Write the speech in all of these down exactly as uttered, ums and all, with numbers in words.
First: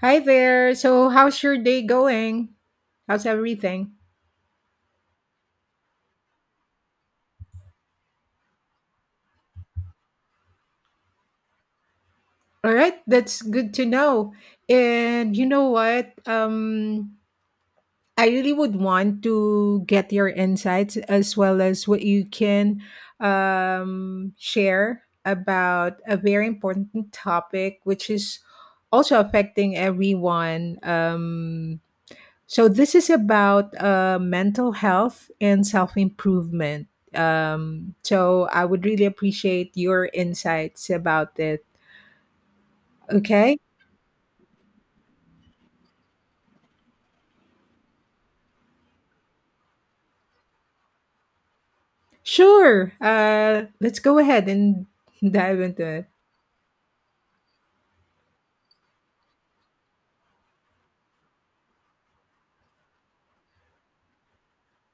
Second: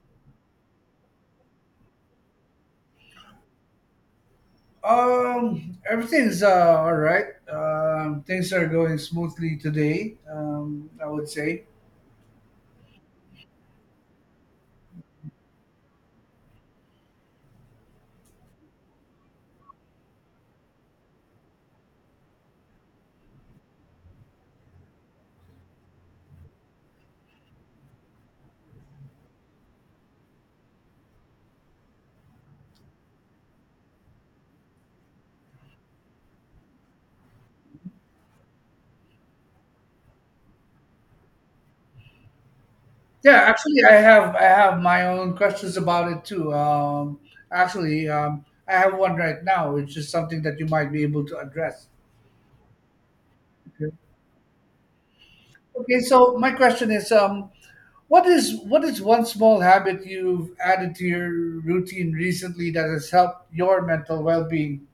Hi there. So, how's your day going? How's everything? Um, everything's uh, all right. Um, things are going smoothly today, Um, I would say. All right, that's good to know. And you know what? Um, I really would want to get your insights as well as what you can um, share about a very important topic, which is also affecting everyone. Um, So this is about uh, mental health and self improvement. Um, so I would really appreciate your insights about it. Yeah, Okay, actually, I have I have my own questions about it too. Um, actually, um, I have one right now, which is something that you might be able to address. sure. Uh, Okay. Let's go ahead and dive into Okay. it. So my question is, um, what is what is one small habit you've added to your routine recently that has helped your mental well being?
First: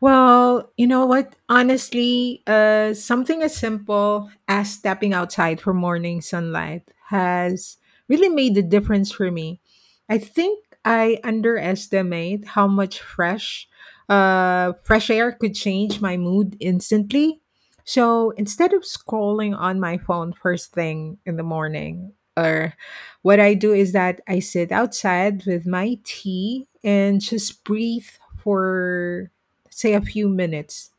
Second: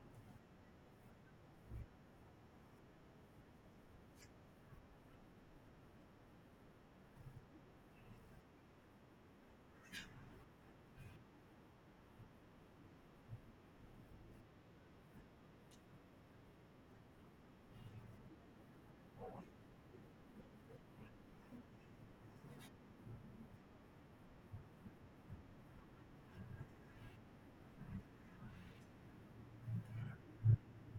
Well, you know what? Honestly, uh, something as simple as stepping outside for morning sunlight has really made the difference for me. I think I underestimate how much fresh, uh, fresh air could change my mood instantly. So instead of scrolling on my phone first thing in the morning, or what I do is that I sit outside with my tea and just breathe for, say, a few minutes.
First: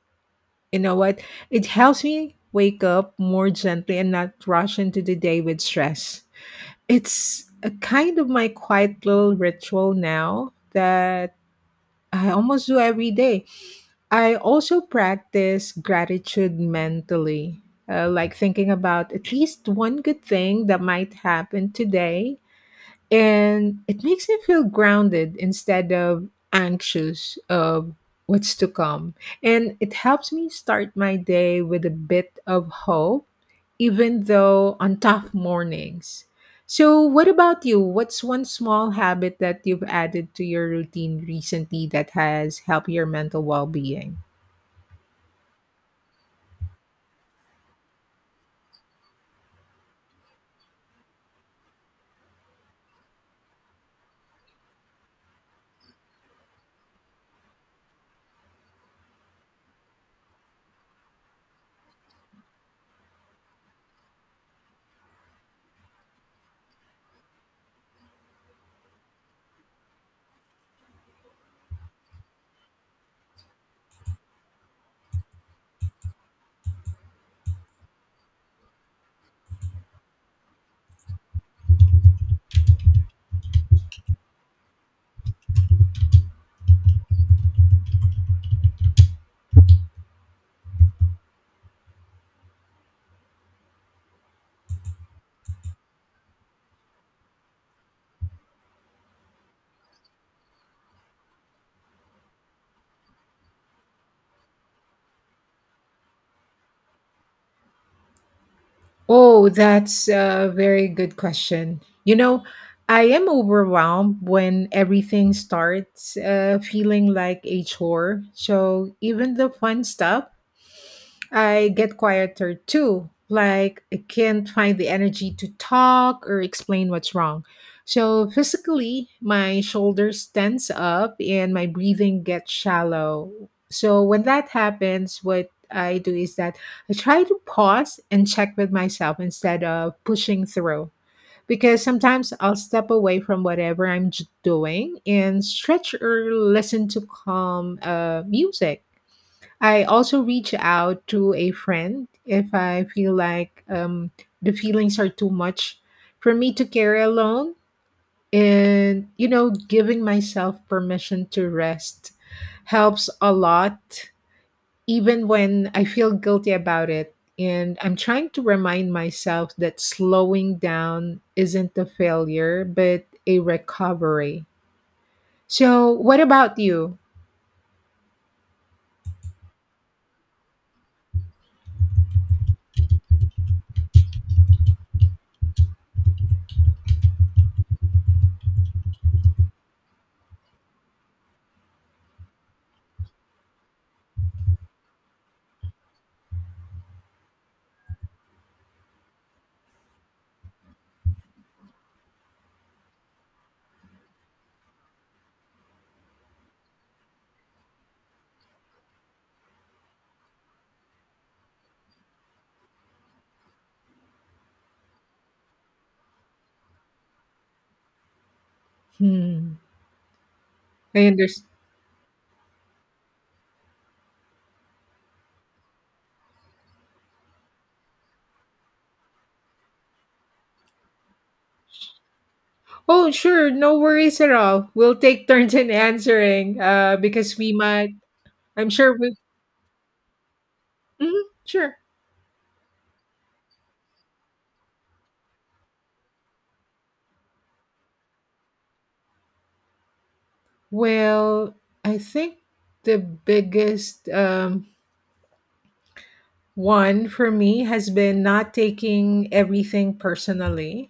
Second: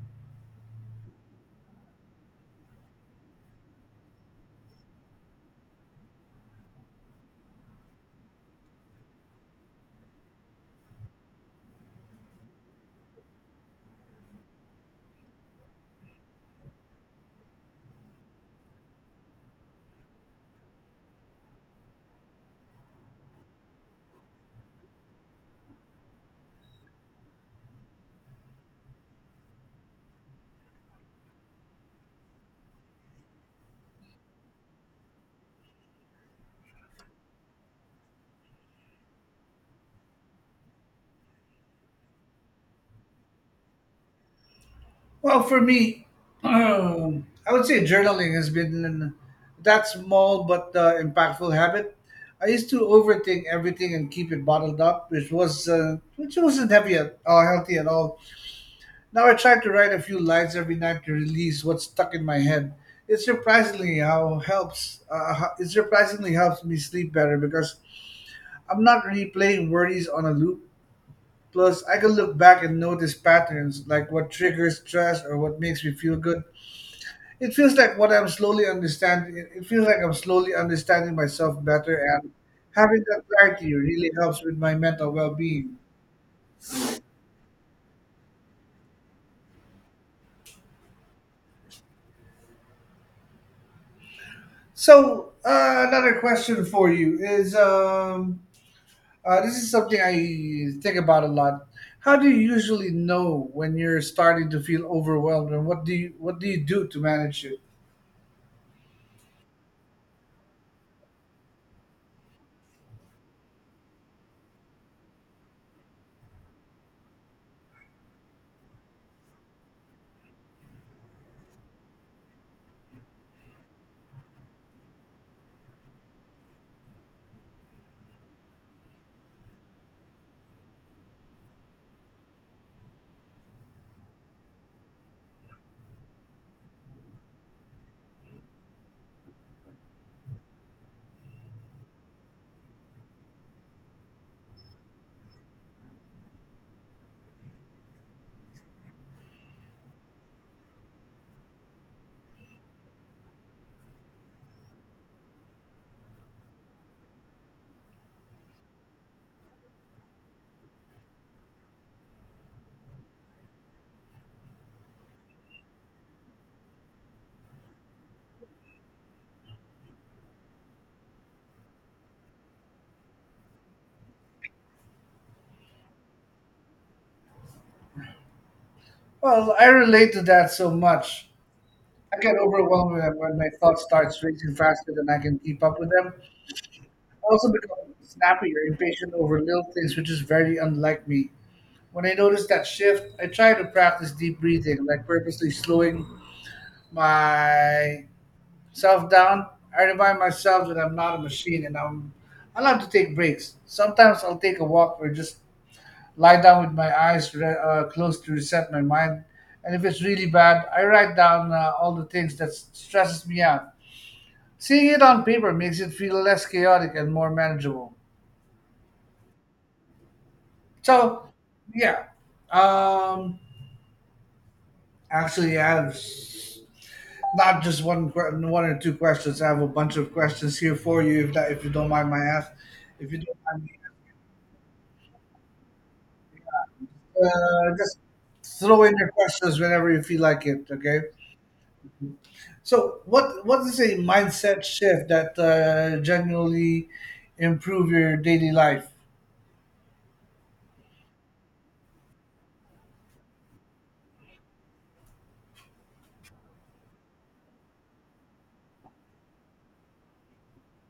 You know what? It helps me wake up more gently and not rush into the day with stress. It's a kind of my quiet little ritual now that I almost do every day. I also practice gratitude mentally, uh, like thinking about at least one good thing that might happen today, and it makes me feel grounded instead of anxious of what's to come, and it helps me start my day with a bit of hope even though on tough mornings. So, what about you? What's one small habit that you've added to your routine recently that has helped your mental well being? Well, for me, um, I would say journaling has been that small but uh, impactful habit. I used to overthink everything and keep it bottled up, which was uh, which wasn't heavy at, or healthy at all. Now I try to write a few lines every night to release what's stuck in my head. It surprisingly how helps. Uh, how- it surprisingly helps me sleep better because I'm not replaying worries on a loop. Plus, I can look back and notice patterns like what triggers stress or what makes me feel good. It feels like what I'm slowly understanding. It it feels like I'm slowly understanding myself better, and having that clarity really helps with my mental well-being. So, uh, another question for you is: um, uh, this is something I think about a lot. How do you usually know when you're starting to feel overwhelmed, and what do you what do you do to manage it? Oh, that's a very good question. You know, I am overwhelmed when everything starts uh, feeling like a chore. So even the fun stuff I get quieter too. Like I can't find the energy to talk or explain what's wrong. So physically, my shoulders tense up and my breathing gets shallow. So when that happens, what I do is that I try to pause and check with myself instead of pushing through. Because sometimes I'll step away from whatever I'm j- doing and stretch or listen to calm uh, music. I also reach out to a friend if I feel like um, the feelings are too much for me to carry alone. And, you know, giving myself permission to rest helps a lot, even when I feel guilty about it. And I'm trying to remind myself that slowing down isn't a failure, but a recovery. So, what about you? Well, I relate to that so much. I get overwhelmed when when my thoughts start racing faster than I can keep up with them. Also become snappy or impatient over little things, which is very unlike me. When I notice that shift, I try to practice deep breathing, like purposely slowing myself down. I remind myself that I'm not a machine and I'm allowed to take breaks. Sometimes I'll take a walk or just lie down with my eyes re- uh, closed to reset my mind. And if it's really bad, I write down uh, all the things that s- stresses me out. Seeing it on paper makes it feel less chaotic and more manageable. Hmm. I So, understand. yeah. Um, actually, I have s- not just one que- one or two questions. I have a bunch of questions here for you, if that if you don't mind my ask. If Oh, you don't sure. mind me, No worries at all. We'll take turns in answering uh, because we uh, might, just I'm throw in sure your we, questions whenever you feel like it. Okay. Mhm, sure. So, what what is a mindset shift that uh, genuinely improve your daily life? Well, I think the biggest um, one for me has been not taking everything personally.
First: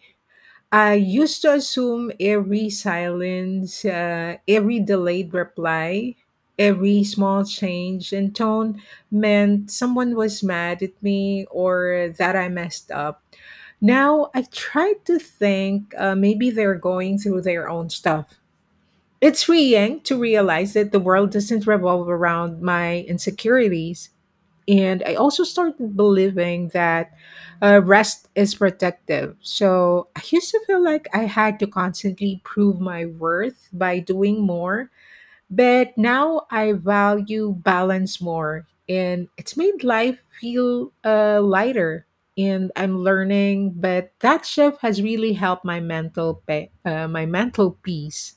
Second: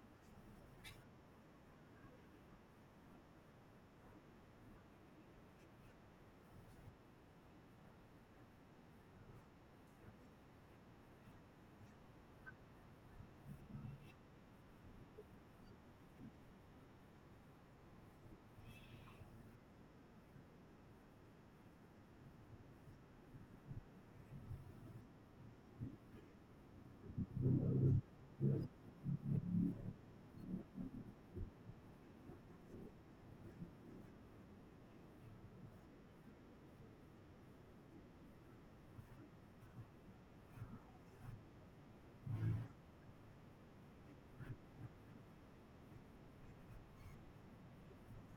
I used to assume every silence, uh, every delayed reply, every small change in tone meant someone was mad at me or that I messed up. Now I try to think uh, maybe they're going through their own stuff. It's freeing to realize that the world doesn't revolve around my insecurities. And I also started believing that uh, rest is protective. So I used to feel like I had to constantly prove my worth by doing more. But now I value balance more. And it's made life feel uh, lighter. And I'm learning, but that shift has really helped my mental, pe- uh, my mental peace.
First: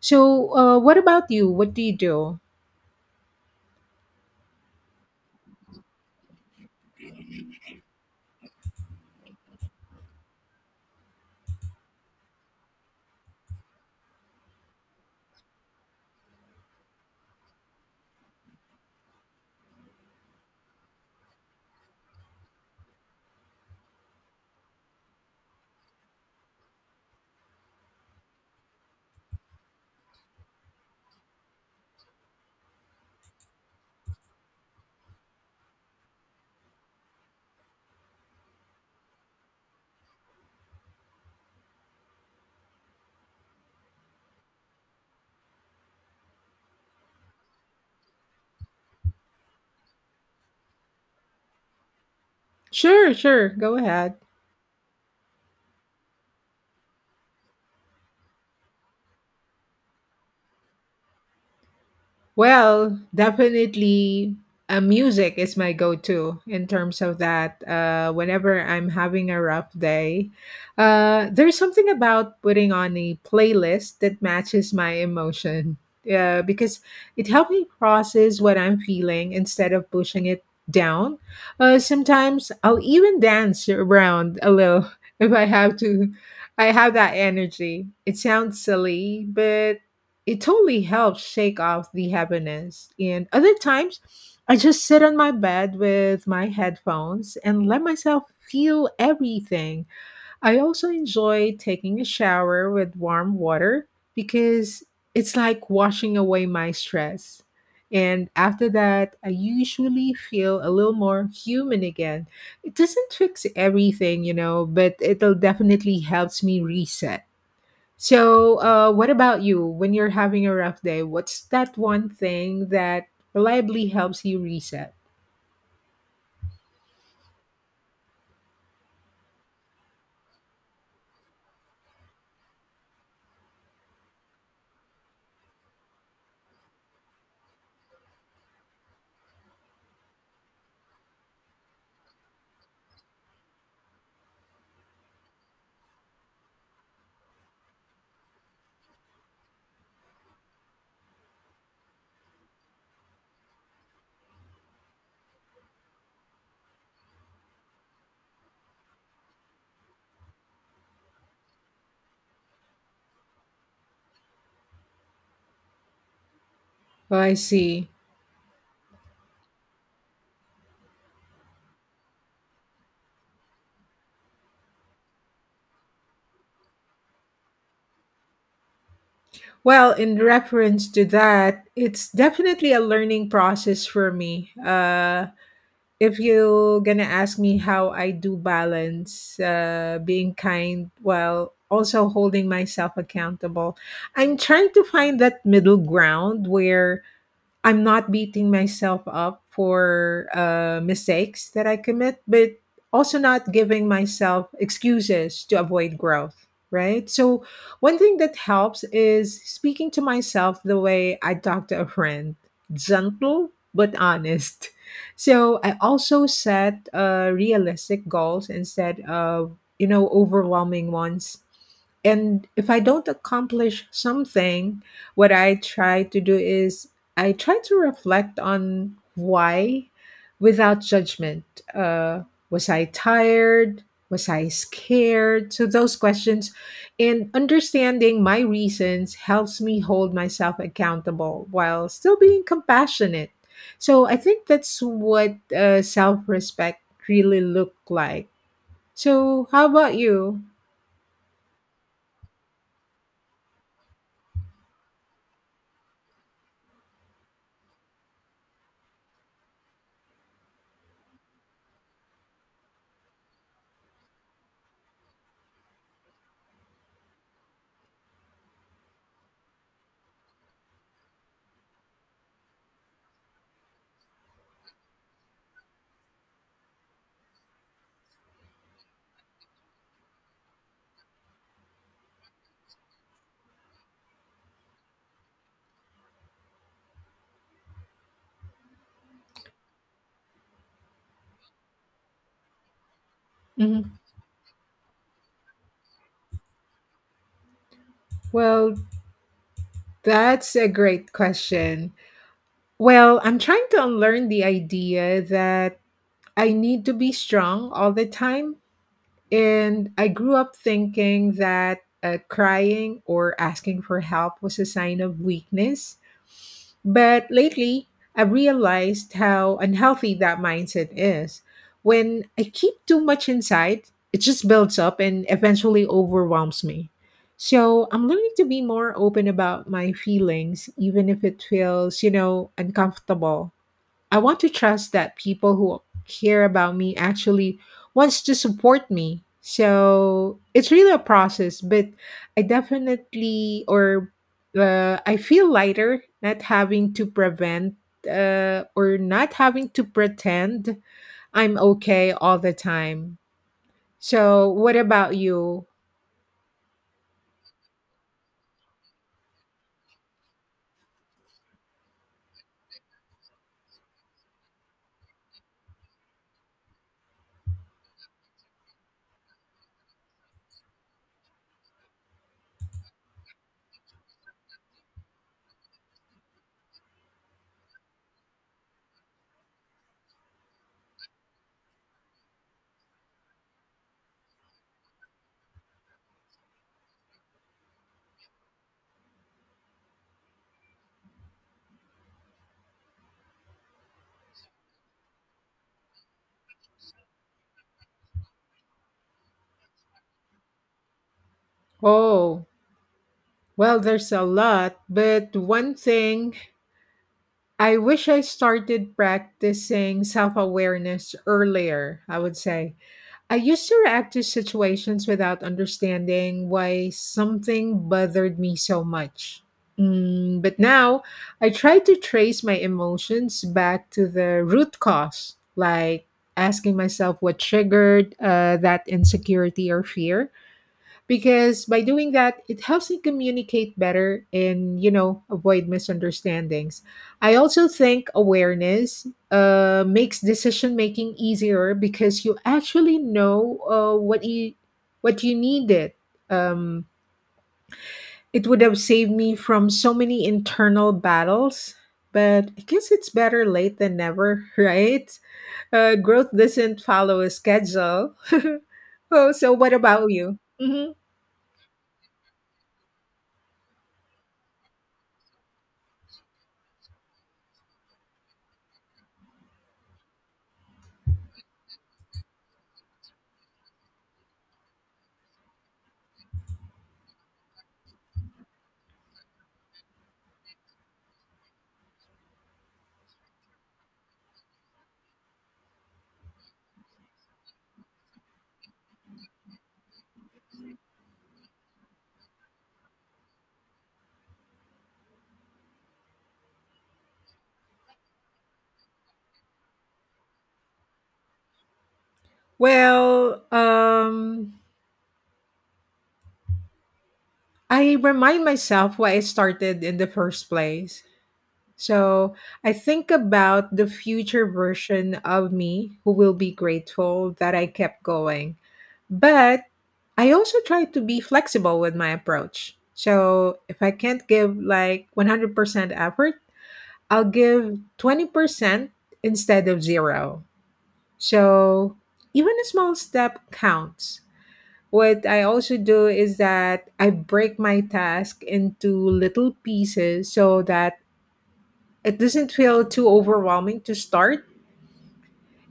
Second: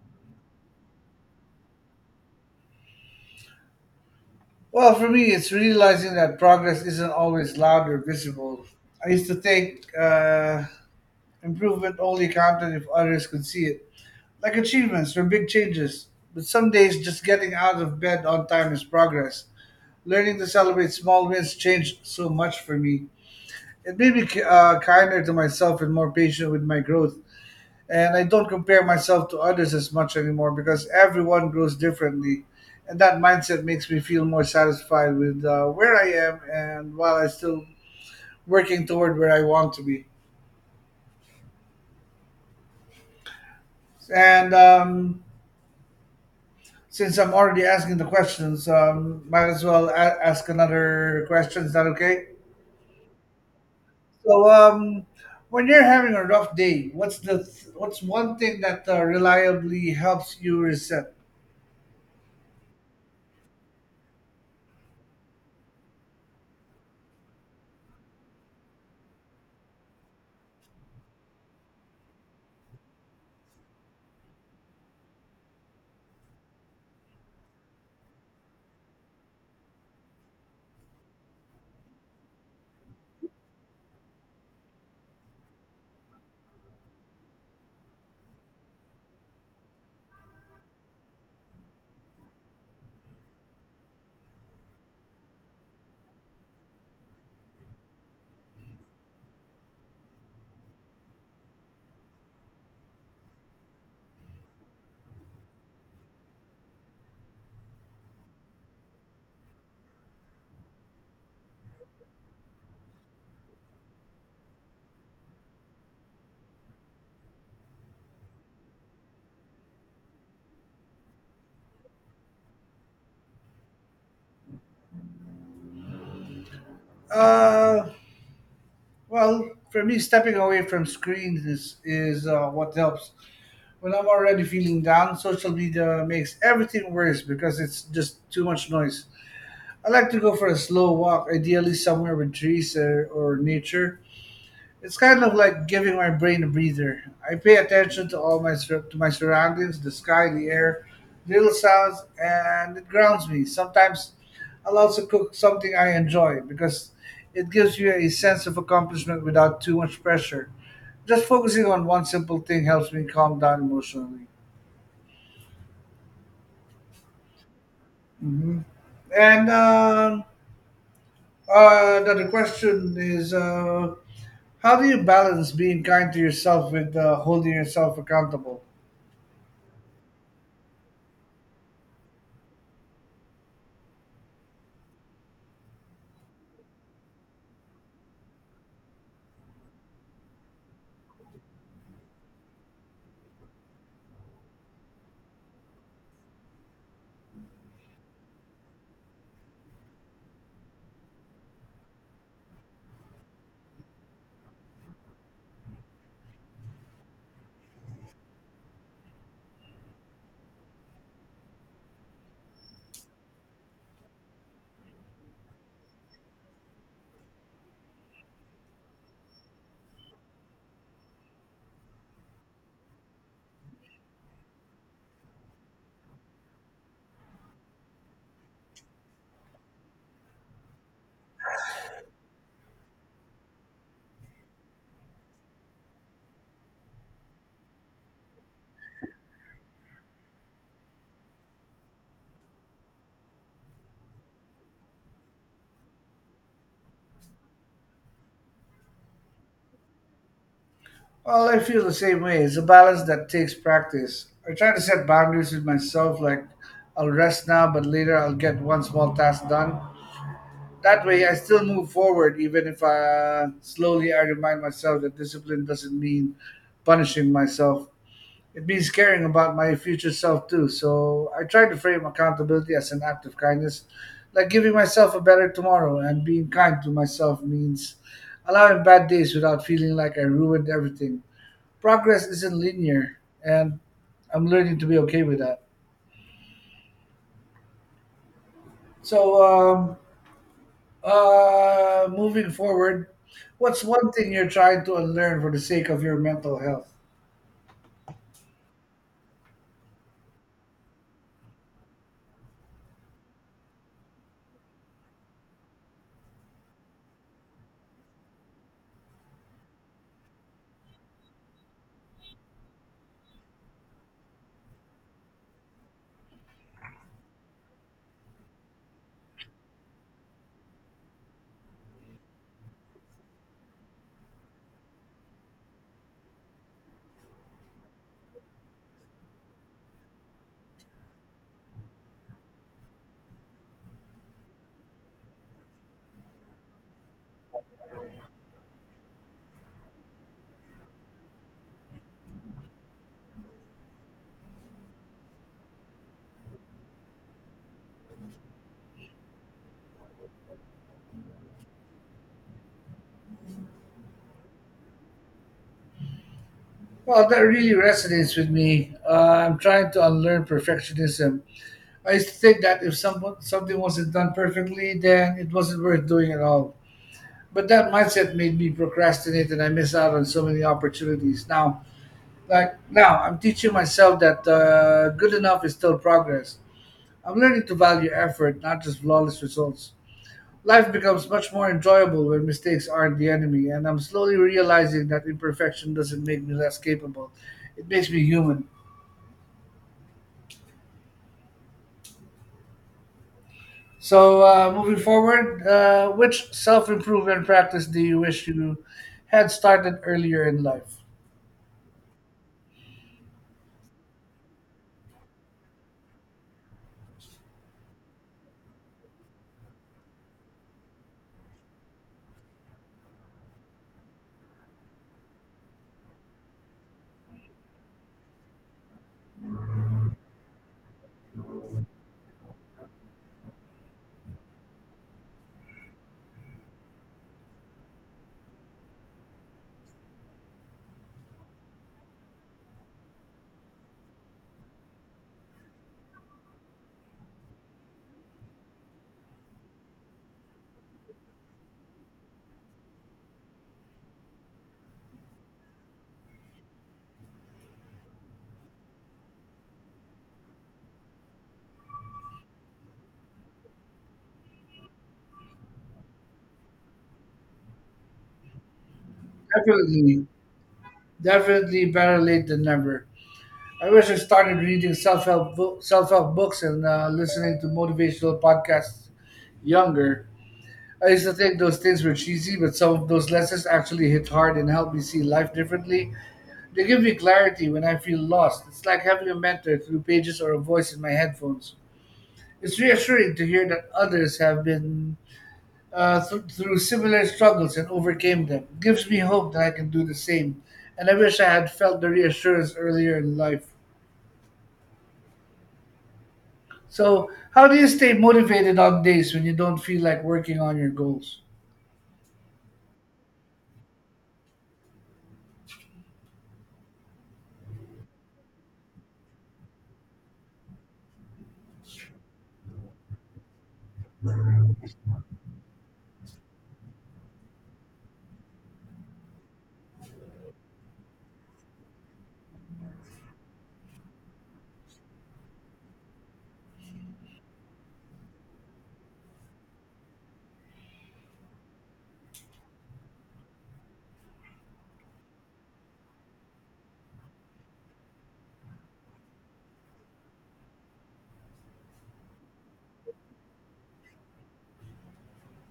So, uh, what about you? What do you do? Well, for me, it's realizing that progress isn't always loud or visible. I used to think. Uh, Improvement only counted if others could see it, like achievements or big changes. But some days, just getting out of bed on time is progress. Learning to celebrate small wins changed so much for me. It made me uh, kinder to myself and more patient with my growth. And I don't compare myself to others as much anymore because everyone grows differently. And that mindset makes me feel more satisfied with uh, where I am and while I'm still working toward where I want to be. And um, Since I'm already asking the questions, um, might as well a- ask another question. Is that okay? Sure, sure. Go ahead. So, um, when you're having a rough day, what's the th- what's one thing that uh, reliably helps you reset? Well, definitely uh, music is my go to in terms of that. Uh, whenever I'm having a rough day, uh, there's something about putting on a playlist that matches my emotion uh, because it helps me process what I'm feeling instead of pushing it down. Uh, sometimes I'll even dance around a little if I have to. I have that energy. It sounds silly, but it totally helps shake off the heaviness. And other times, I just sit on my bed with my headphones and let myself feel everything. I also enjoy taking a shower with warm water because it's like washing away my stress. And after that, I usually feel a little more human again. It doesn't fix everything, you know, but it'll definitely helps me reset. So, uh, what about you? When you're having a rough day, what's that one thing that reliably helps you reset? Uh, well, for me, stepping away from screens is is uh, what helps. When I'm already feeling down, social media makes everything worse because it's just too much noise. I like to go for a slow walk, ideally somewhere with trees or, or nature. It's kind of like giving my brain a breather. I pay attention to all my sur- to my surroundings, the sky, the air, little sounds, and it grounds me. Sometimes I'll also cook something I enjoy because it gives you a sense of accomplishment without too much pressure. Just focusing on one simple thing helps me calm down emotionally. Oh, I see. Hmm. And um, uh, another question is, uh, how do you balance being kind to yourself with uh, holding yourself accountable? Well, in reference to that, it's definitely a learning process for me. Uh, if you're gonna ask me how I do balance uh, being kind while also holding myself accountable, I'm trying to find that middle ground where I'm not beating myself up for uh, mistakes that I commit, but also not giving myself excuses to avoid growth, right? So, one thing that helps is speaking to myself the way I talk to a friend, gentle but honest. So, I also set uh, realistic goals instead of, you know, overwhelming ones. And if I don't accomplish something, what I try to do is I try to reflect on why without judgment. Uh, was I tired? Was I scared? So, those questions and understanding my reasons helps me hold myself accountable while still being compassionate. So, I think that's what uh, self respect really look like. So, how about you? Well, I feel the same way. It's a balance that takes practice. I try to set boundaries with myself, like I'll rest now, but later I'll get one small task done. That way, I still move forward, even if uh, slowly. I remind myself that discipline doesn't mean punishing myself. It means caring about my future self, too. So I try to frame accountability as an act of kindness, like giving myself a better tomorrow, and being kind to myself means allowing bad days without feeling like I ruined everything. Progress isn't linear, and I'm learning to be okay with that. So, um, uh, moving forward, what's Mhm. one thing you're trying to unlearn for the sake of your mental health? Well, that's a great question. Well, I'm trying to unlearn the idea that I need to be strong all the time. And I grew up thinking that uh, crying or asking for help was a sign of weakness. But lately, I realized how unhealthy that mindset is. When I keep too much inside, it just builds up and eventually overwhelms me. So I'm learning to be more open about my feelings, even if it feels, you know, uncomfortable. I want to trust that people who care about me actually wants to support me. So it's really a process, but I definitely or uh, I feel lighter not having to prevent uh, or not having to pretend I'm okay all the time. So what about you? Well, that really resonates with me. Uh, I'm trying to unlearn perfectionism. I used to think that if someone something wasn't done perfectly, then it wasn't worth doing at all. But that mindset made me procrastinate, and I miss out on so many opportunities. Now, like now, I'm teaching myself that uh, good enough is still progress. I'm learning to value effort, not just flawless results. Life becomes much more enjoyable when mistakes aren't the enemy, and I'm slowly realizing that imperfection doesn't make me less capable. It makes me human. So, uh, moving forward, uh, which self improvement practice do you wish you had started earlier in life? Oh, well, there's a lot, but one thing, I wish I started practicing self awareness earlier, I would say. I used to react to situations without understanding why something bothered me so much. Mm, but now I try to trace my emotions back to the root cause, like asking myself what triggered uh, that insecurity or fear, because by doing that it helps me communicate better and, you know, avoid misunderstandings. I also think awareness uh, makes decision making easier because you actually know uh, what you what you needed. um, it would have saved me from so many internal battles, but I guess it's better late than never, right? Uh, growth doesn't follow a schedule. Oh, so what about Definitely, you? Mhm. definitely better late than never. I wish I started reading self help self help books and uh, listening to motivational podcasts younger. I used to think those things were cheesy, but some of those lessons actually hit hard and helped me see life differently. They give me clarity when I feel lost. It's like having a mentor through pages or a voice in my headphones. It's reassuring to hear that others have been uh, th- through similar struggles and overcame them. It gives me hope that I can do the same. And I wish I had felt the reassurance earlier in life. So, how do you stay motivated on days when you don't feel like working on your goals? Well, um, I remind myself why I started in the first place. So I think about the future version of me who will be grateful that I kept going. But I also try to be flexible with my approach. So if I can't give like one hundred percent effort, I'll give twenty percent instead of zero. So even a small step counts. What I also do is that I break my task into little pieces so that it doesn't feel too overwhelming to start.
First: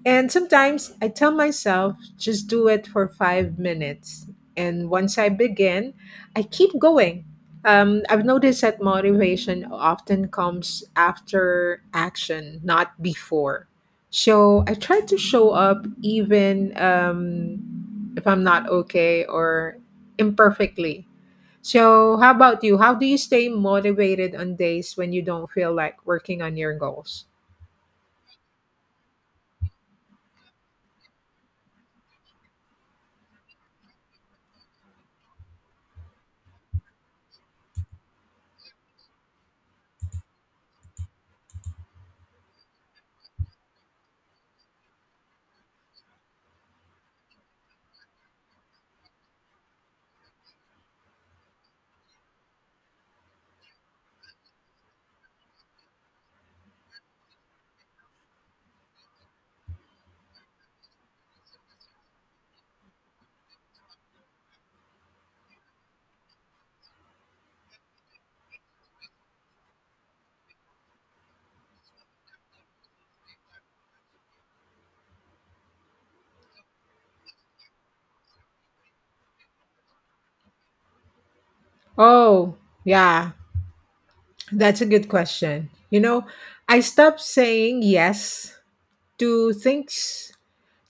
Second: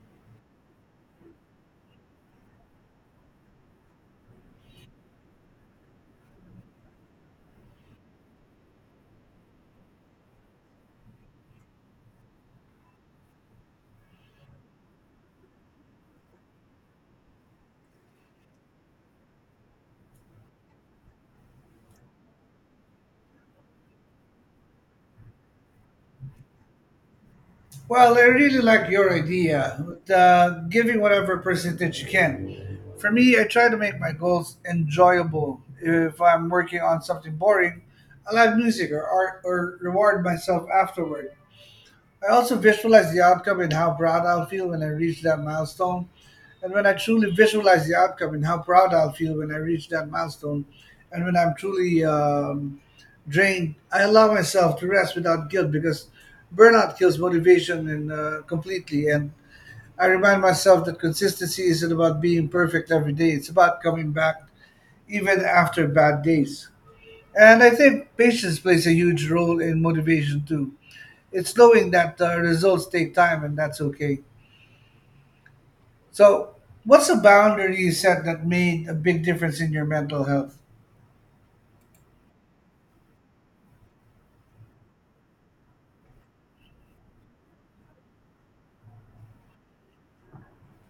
And sometimes I tell myself, just do it for five minutes. And once I begin, I keep going. Um, I've noticed that motivation often comes after action, not before. So I try to show up even um, if I'm not okay or imperfectly. So, how about you? How do you stay motivated on days when you don't feel like working on your goals? Well, I really like your idea with uh, giving whatever percentage you can. For me, I try to make my goals enjoyable. If I'm working on something boring, I'll have music or art or reward myself afterward. I also visualize the outcome in how proud I'll feel when I reach that milestone. And when I truly visualize the outcome in how proud I'll feel when I reach that milestone, and when I'm truly um, drained, I allow myself to rest without guilt because burnout kills motivation and uh, completely. And I remind myself that consistency isn't about being perfect every day; it's about coming back even after bad days. And I think patience plays a huge role in motivation too. It's knowing that uh, results take time, and that's okay. So, what's a boundary you set that made a big difference in your mental health? Oh, yeah, that's a good question. You know, I stopped saying yes to things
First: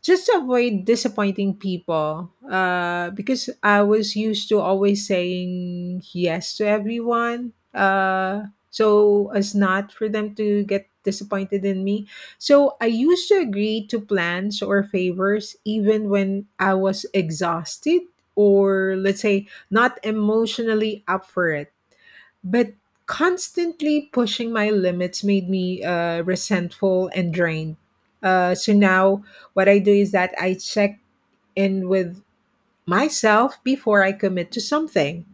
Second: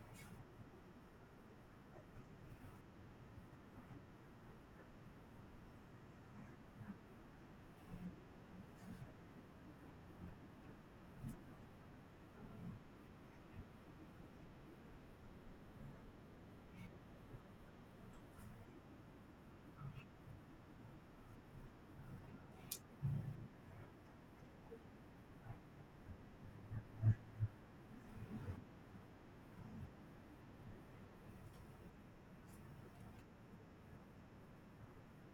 just to avoid disappointing people uh, because I was used to always saying yes to everyone, uh, so as not for them to get disappointed in me. So I used to agree to plans or favors even when I was exhausted, or let's say not emotionally up for it, but constantly pushing my limits made me uh, resentful and drained. Uh, so now what I do is that I check in with myself before I commit to something.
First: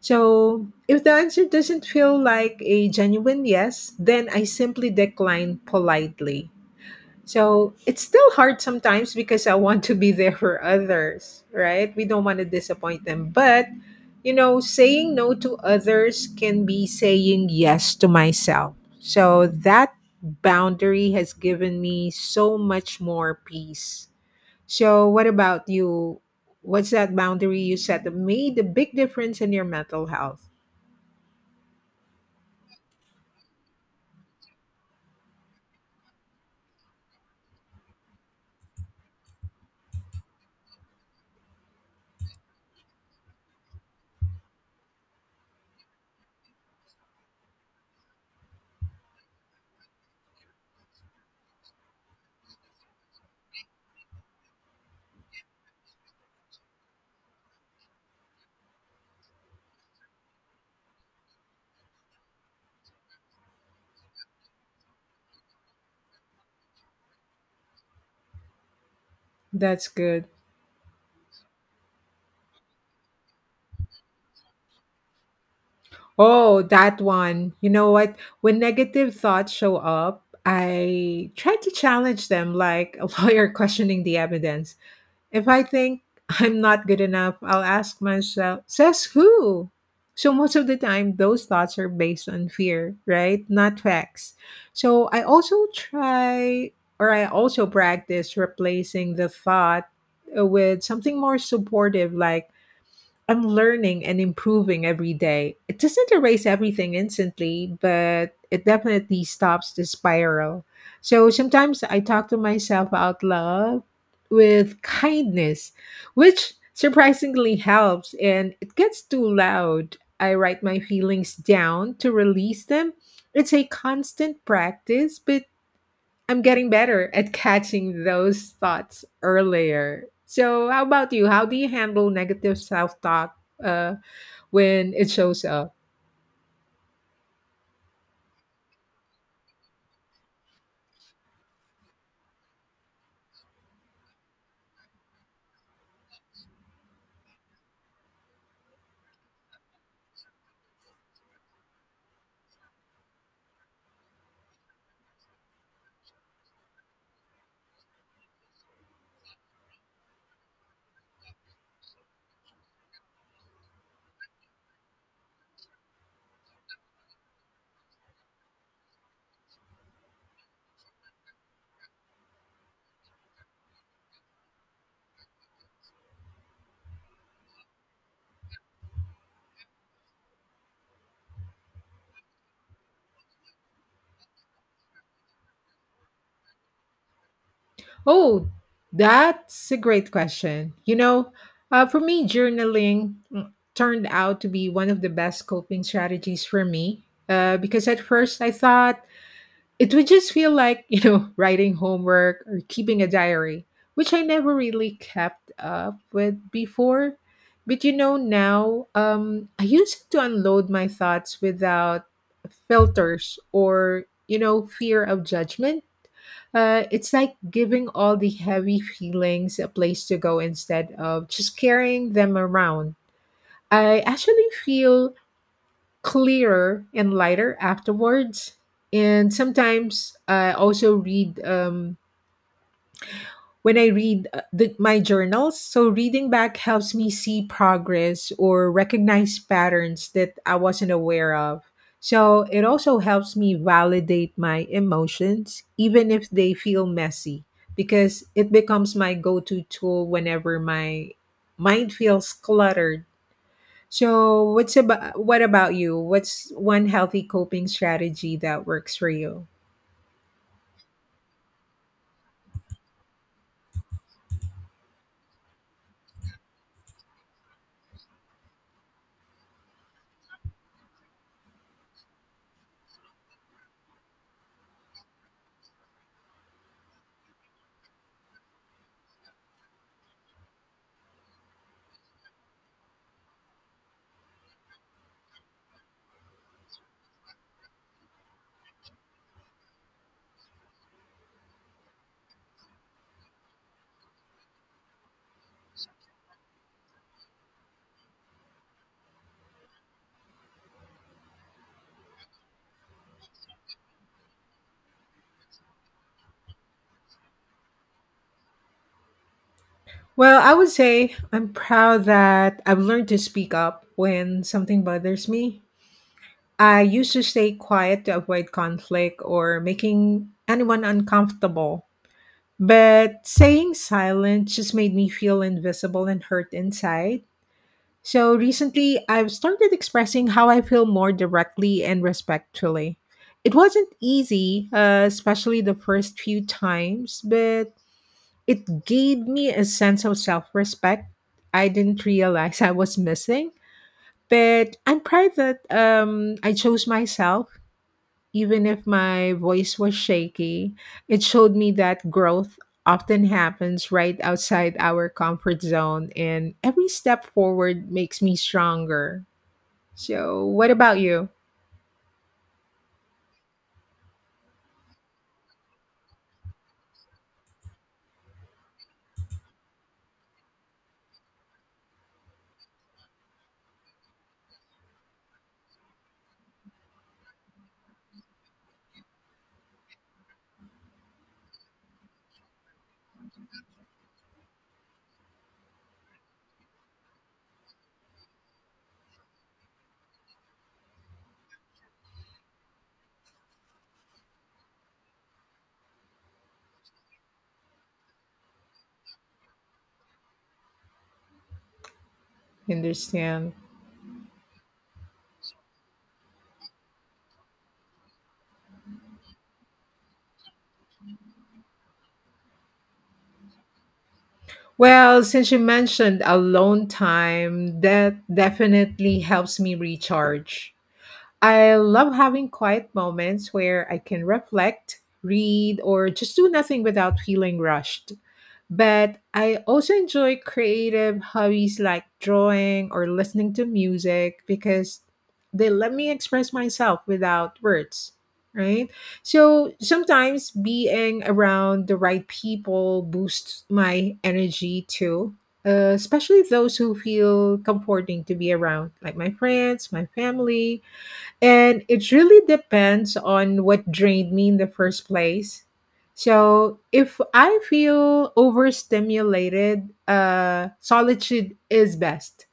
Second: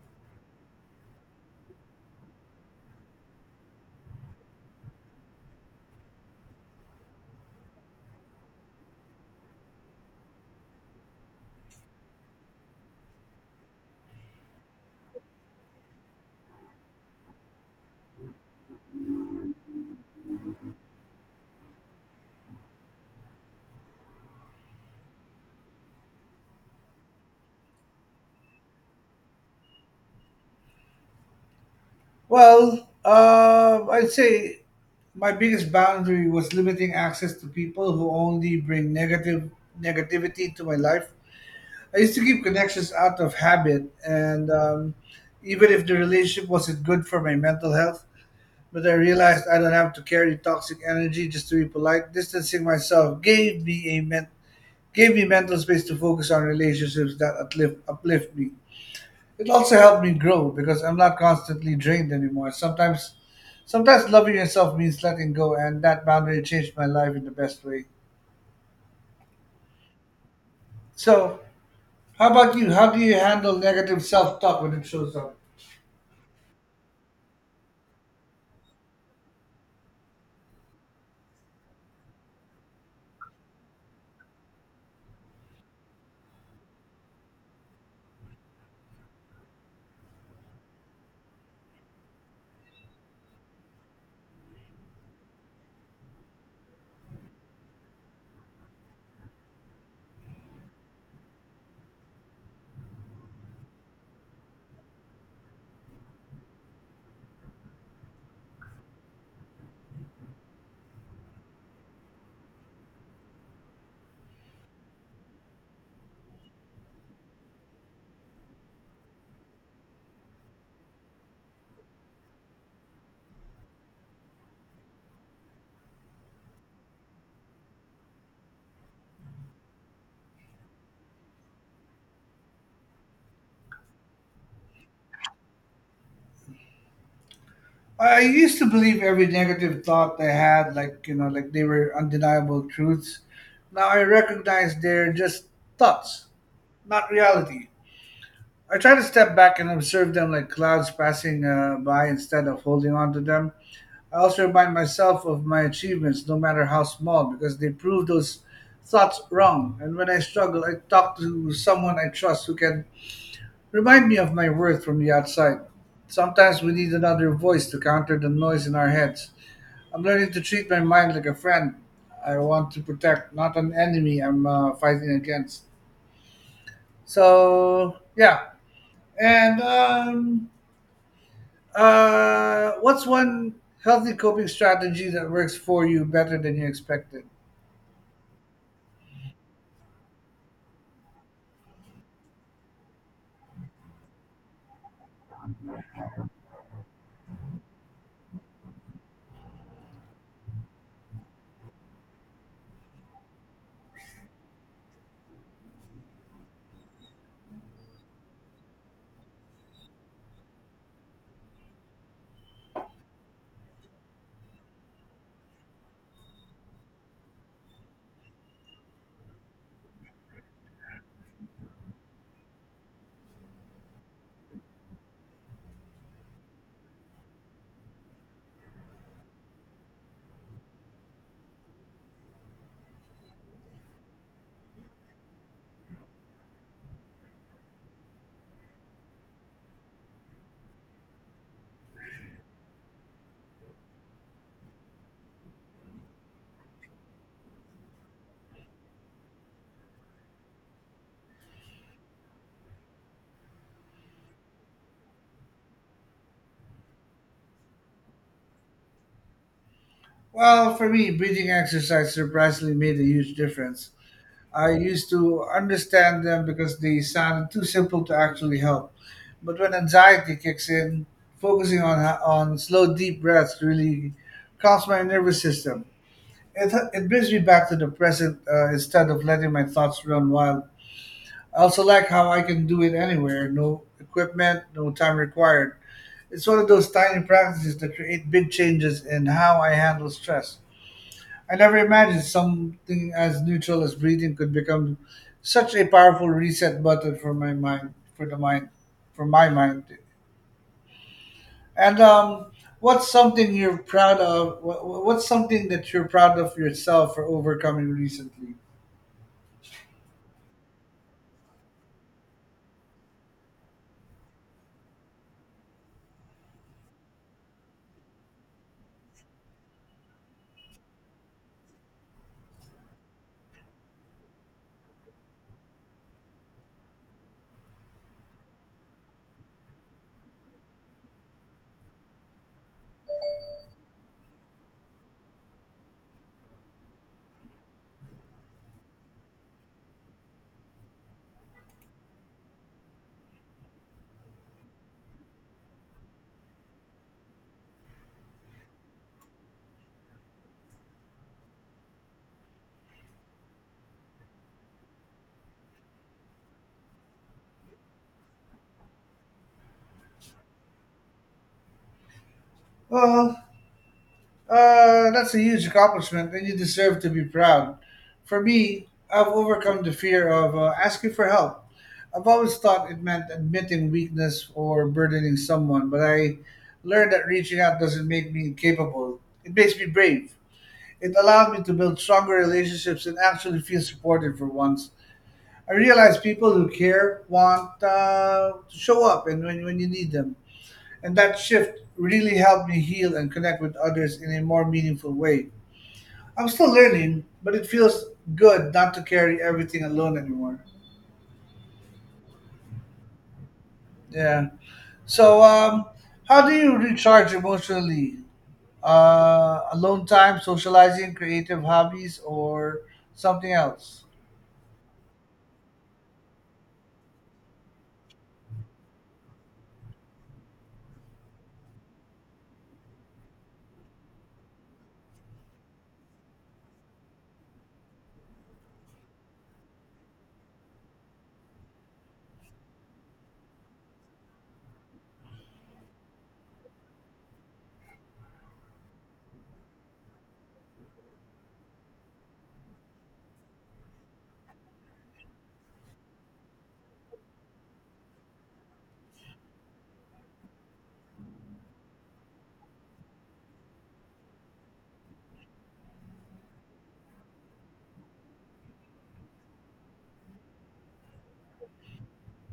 So if the answer doesn't feel like a genuine yes, then I simply decline politely. So it's still hard sometimes because I want to be there for others, right? We don't want to disappoint them. But, you know, saying no to others can be saying yes to myself. So that boundary has given me so much more peace. So, what about you? What's that boundary you set that made a big difference in your mental health? Well, uh, I'd say my biggest boundary was limiting access to people who only bring negative negativity to my life. I used to keep connections out of habit, and um, even if the relationship wasn't good for my mental health, but I realized I don't have to carry toxic energy just to be polite. Distancing myself gave me a men- gave me mental space to focus on relationships that uplift, uplift me. It also helped me grow because I'm not constantly drained anymore. Sometimes, sometimes loving yourself means letting go, and that boundary changed my life in the best way. That's good. So, how about you? How do you handle negative self-talk when it shows up? Oh, that one. You know what? When negative thoughts show up, I try to challenge them like a lawyer questioning the evidence. If I think I'm not good enough, I'll ask myself, says who? So, most of the time, those thoughts are based on fear, right? Not facts. So, I also try or I also practice replacing the thought uh, with something more supportive, like, I'm learning and improving every day. It doesn't erase everything instantly, but it definitely stops the spiral. So sometimes I talk to myself out loud with kindness, which surprisingly helps. And it gets too loud, I write my feelings down to release them. It's a constant practice, but I'm getting better at catching those thoughts earlier. So, how about you? How do you handle negative self talk uh, when it shows up? I I used to believe every negative thought I had, like you know, like they were undeniable truths. Now I recognize they're just thoughts, not reality. I try to step back and observe them like clouds passing uh, by instead of holding on to them. I also remind myself of my achievements, no matter how small, because they prove those thoughts wrong. And when I struggle, I talk to someone I trust who can remind me of my worth from the outside. Sometimes we need another voice to counter the noise in our heads. I'm learning to treat my mind like a friend I want to protect, not an enemy I'm uh, fighting against. So, yeah. And um, Uh, what's one healthy coping strategy that works for you better than you expected? Oh, that's a great question. You know, uh, for me, journaling mm, turned out to be one of the best coping strategies for me uh, because at first I thought it would just feel like, you know, writing homework or keeping a diary, which I never really kept up with before. But you know, now um, I use it to unload my thoughts without filters or, you know, fear of judgment. Uh, it's like giving all the heavy feelings a place to go instead of just carrying them around. I actually feel clearer and lighter afterwards. And sometimes I also read um, when I read uh, the, my journals. So reading back helps me see progress or recognize patterns that I wasn't aware of. So it also helps me validate my emotions, even if they feel messy, because it becomes my go to tool whenever my mind feels cluttered. So, what's about what about you? What's one healthy coping strategy that works for you? Well, for me, breathing exercise surprisingly made a huge difference. I used to understand them because they sounded too simple to actually help. But when anxiety kicks in, focusing on on slow, deep breaths really calms my nervous system. It, it brings me back to the present uh, instead of letting my thoughts run wild. I also like how I can do it anywhere, no equipment, no time required. It's one of those tiny practices that create big changes in how I handle stress. I never imagined something as neutral as breathing could become such a powerful reset button for my mind, for the mind, for my mind. And um, What's something you're proud of? wha- wha- What's something that you're proud of yourself for overcoming recently? Well, I would say I'm proud that I've learned to speak up when something bothers me. I used to stay quiet to avoid conflict or making anyone uncomfortable. But saying silent just made me feel invisible and hurt inside. So recently, I've started expressing how I feel more directly and respectfully. It wasn't easy, uh, especially the first few times, but it gave me a sense of self respect I didn't realize I was missing. But I'm proud that um, I chose myself, even if my voice was shaky. It showed me that growth often happens right outside our comfort zone, and every step forward makes me stronger. So, what about you? Well, Uh, that's a huge accomplishment, and you deserve to be proud. For me, I've overcome the fear of uh, asking for help. I've always thought it meant admitting weakness or burdening someone, but I learned that reaching out doesn't make me incapable. It makes me brave. It allowed me to build stronger relationships and actually feel supported for once. I realized people who care want uh, to show up and when, when you need them. And that shift really helped me heal and connect with others in a more meaningful way. I'm still learning, but it feels good not to carry everything alone anymore. Understand. Yeah. So, um, how do you recharge emotionally? Uh, alone time, socializing, creative hobbies, or something else? Well, since you mentioned alone time, that definitely helps me recharge. I love having quiet moments where I can reflect, read, or just do nothing without feeling rushed. But I also enjoy creative hobbies like drawing or listening to music because they let me express myself without words, right? So sometimes being around the right people boosts my energy too, uh, especially those who feel comforting to be around, like my friends, my family, and it really depends on what drained me in the first place. So if I feel overstimulated, uh, solitude is best.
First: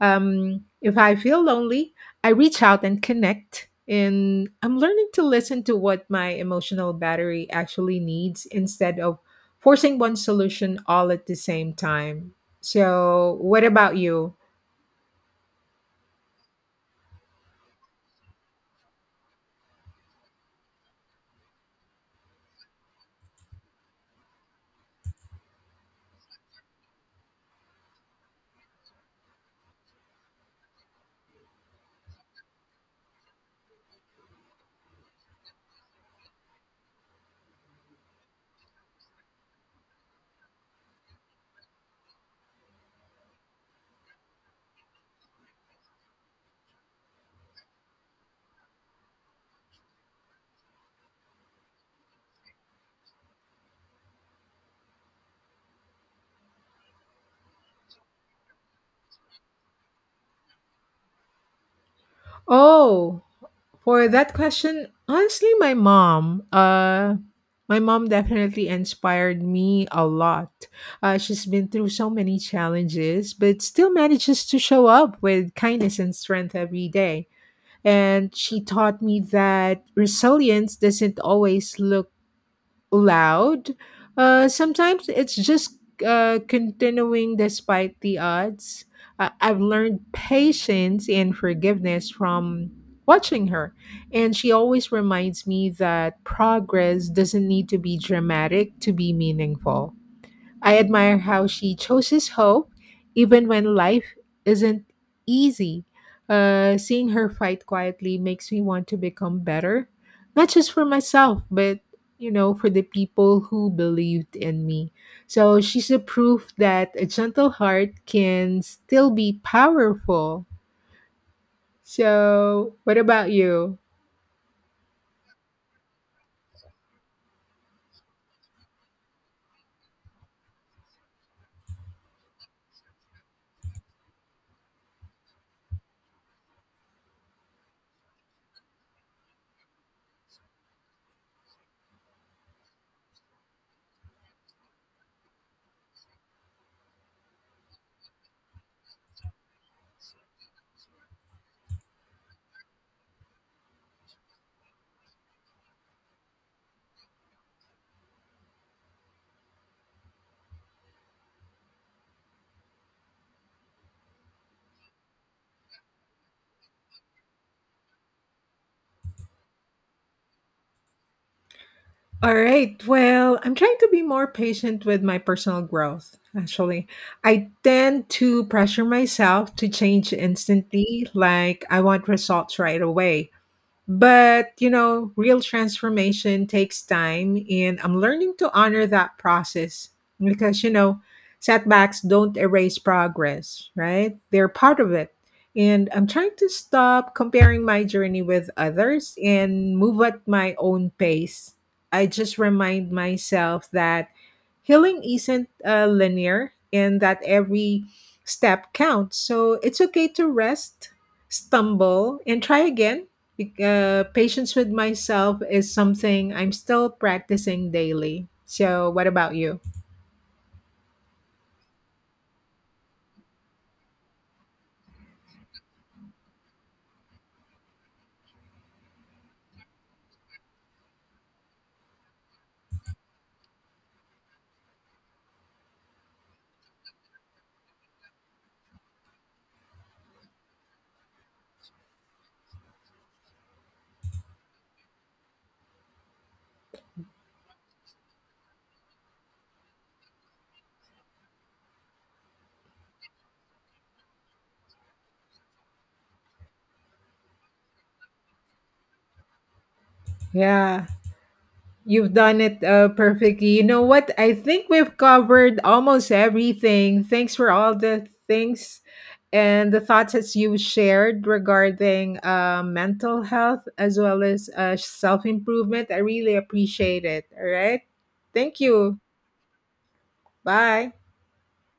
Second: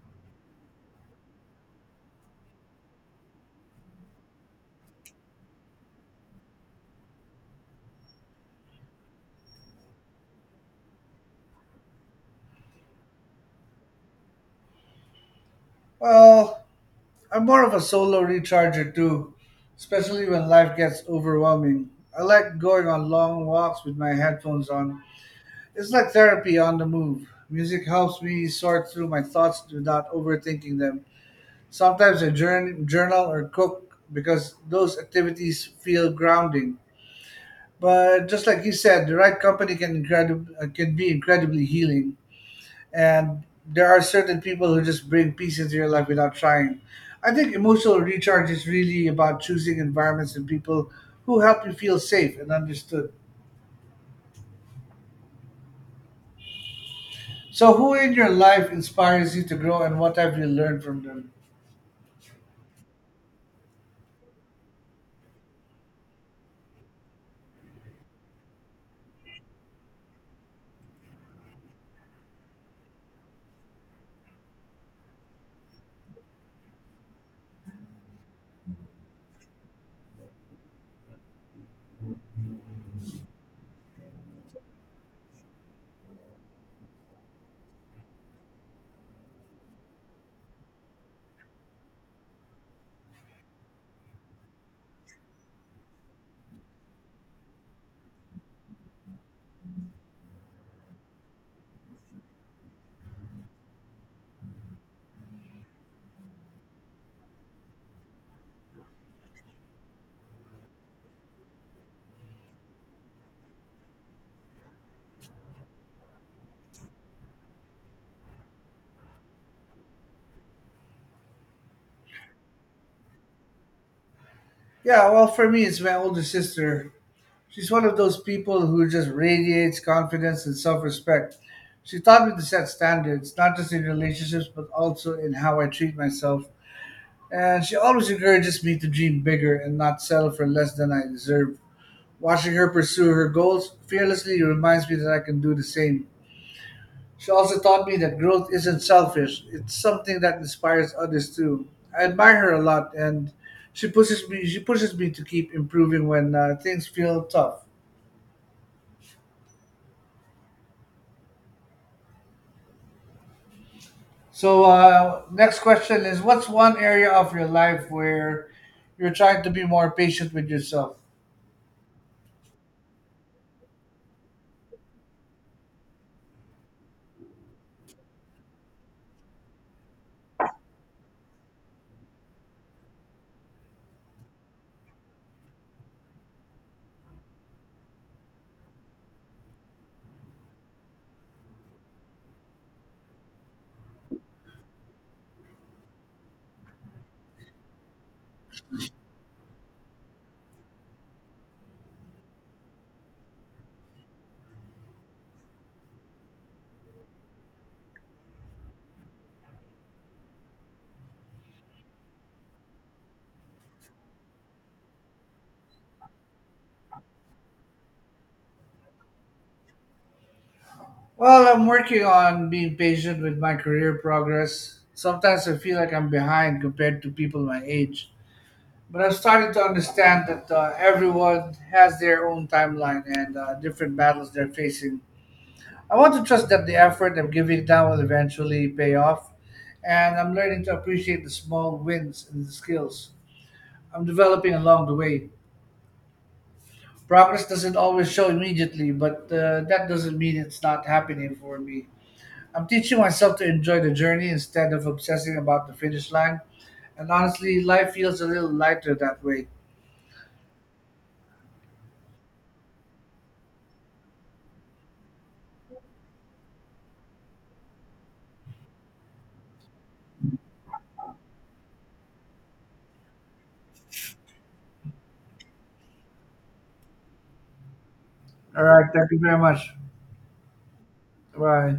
Um, if I feel lonely, I reach out and connect. And I'm learning to listen to what my emotional battery actually needs instead of forcing one solution all at the same time. So, what about you? Well, I'm more of a solo recharger too, especially when life gets overwhelming. I like going on long walks with my headphones on. It's like therapy on the move. Music helps me sort through my thoughts without overthinking them. Sometimes I journ- journal or cook because those activities feel grounding. But just like you said, the right company can incredib- uh, can be incredibly healing, and there are certain people who just bring peace into your life without trying. I think emotional recharge is really about choosing environments and people who help you feel safe and understood. So, who in your life inspires you to grow, and what have you learned from them? Oh, for that question, honestly, my mom. Uh, my mom definitely inspired me a lot. Uh, she's been through so many challenges, but still manages to show up with kindness and strength every day. And she taught me that resilience doesn't always look loud. Uh, sometimes it's just uh, continuing despite the odds. Uh, I've learned patience and forgiveness from watching her, and she always reminds me that progress doesn't need to be dramatic to be meaningful. I admire how she chooses hope even when life isn't easy. Uh, seeing her fight quietly makes me want to become better, not just for myself, but you know, for the people who believed in me. So she's a proof that a gentle heart can still be powerful. So, what about you? Yeah, well, for me, it's my older sister. She's one of those people who just radiates confidence and self respect. She taught me to set standards, not just in relationships, but also in how I treat myself. And she always encourages me to dream bigger and not settle for less than I deserve. Watching her pursue her goals fearlessly reminds me that I can do the same. She also taught me that growth isn't selfish, it's something that inspires others too. I admire her a lot and she pushes me she pushes me to keep improving when uh, things feel tough. So, uh, next question is what's one area of your life where you're trying to be more patient with yourself? All right. Well, I'm trying to be more patient with my personal growth, actually. I tend to pressure myself to change instantly, like I want results right away. But, you know, real transformation takes time, and I'm learning to honor that process because, you know, setbacks don't erase progress, right? They're part of it. And I'm trying to stop comparing my journey with others and move at my own pace. I just remind myself that healing isn't uh, linear and that every step counts. So it's okay to rest, stumble, and try again. Bec- uh, patience with myself is something I'm still practicing daily. So, what about you? Well, I'm working on being patient with my career progress. Sometimes I feel like I'm behind compared to people my age. But I've started to understand that uh, everyone has their own timeline and uh, different battles they're facing. I want to trust that the effort I'm giving now will eventually pay off, and I'm learning to appreciate the small wins and the skills I'm developing along the way. Progress doesn't always show immediately, but uh, that doesn't mean it's not happening for me. I'm teaching myself to enjoy the journey instead of obsessing about the finish line. And honestly, life feels a little lighter that way. Yeah, you've done it uh, perfectly. You know what? I think we've covered almost everything. Thanks for all the things and the thoughts that you shared regarding uh, mental health as well as uh, self improvement. I really appreciate it. All right. Thank All right, you. thank you very much. Bye. Bye.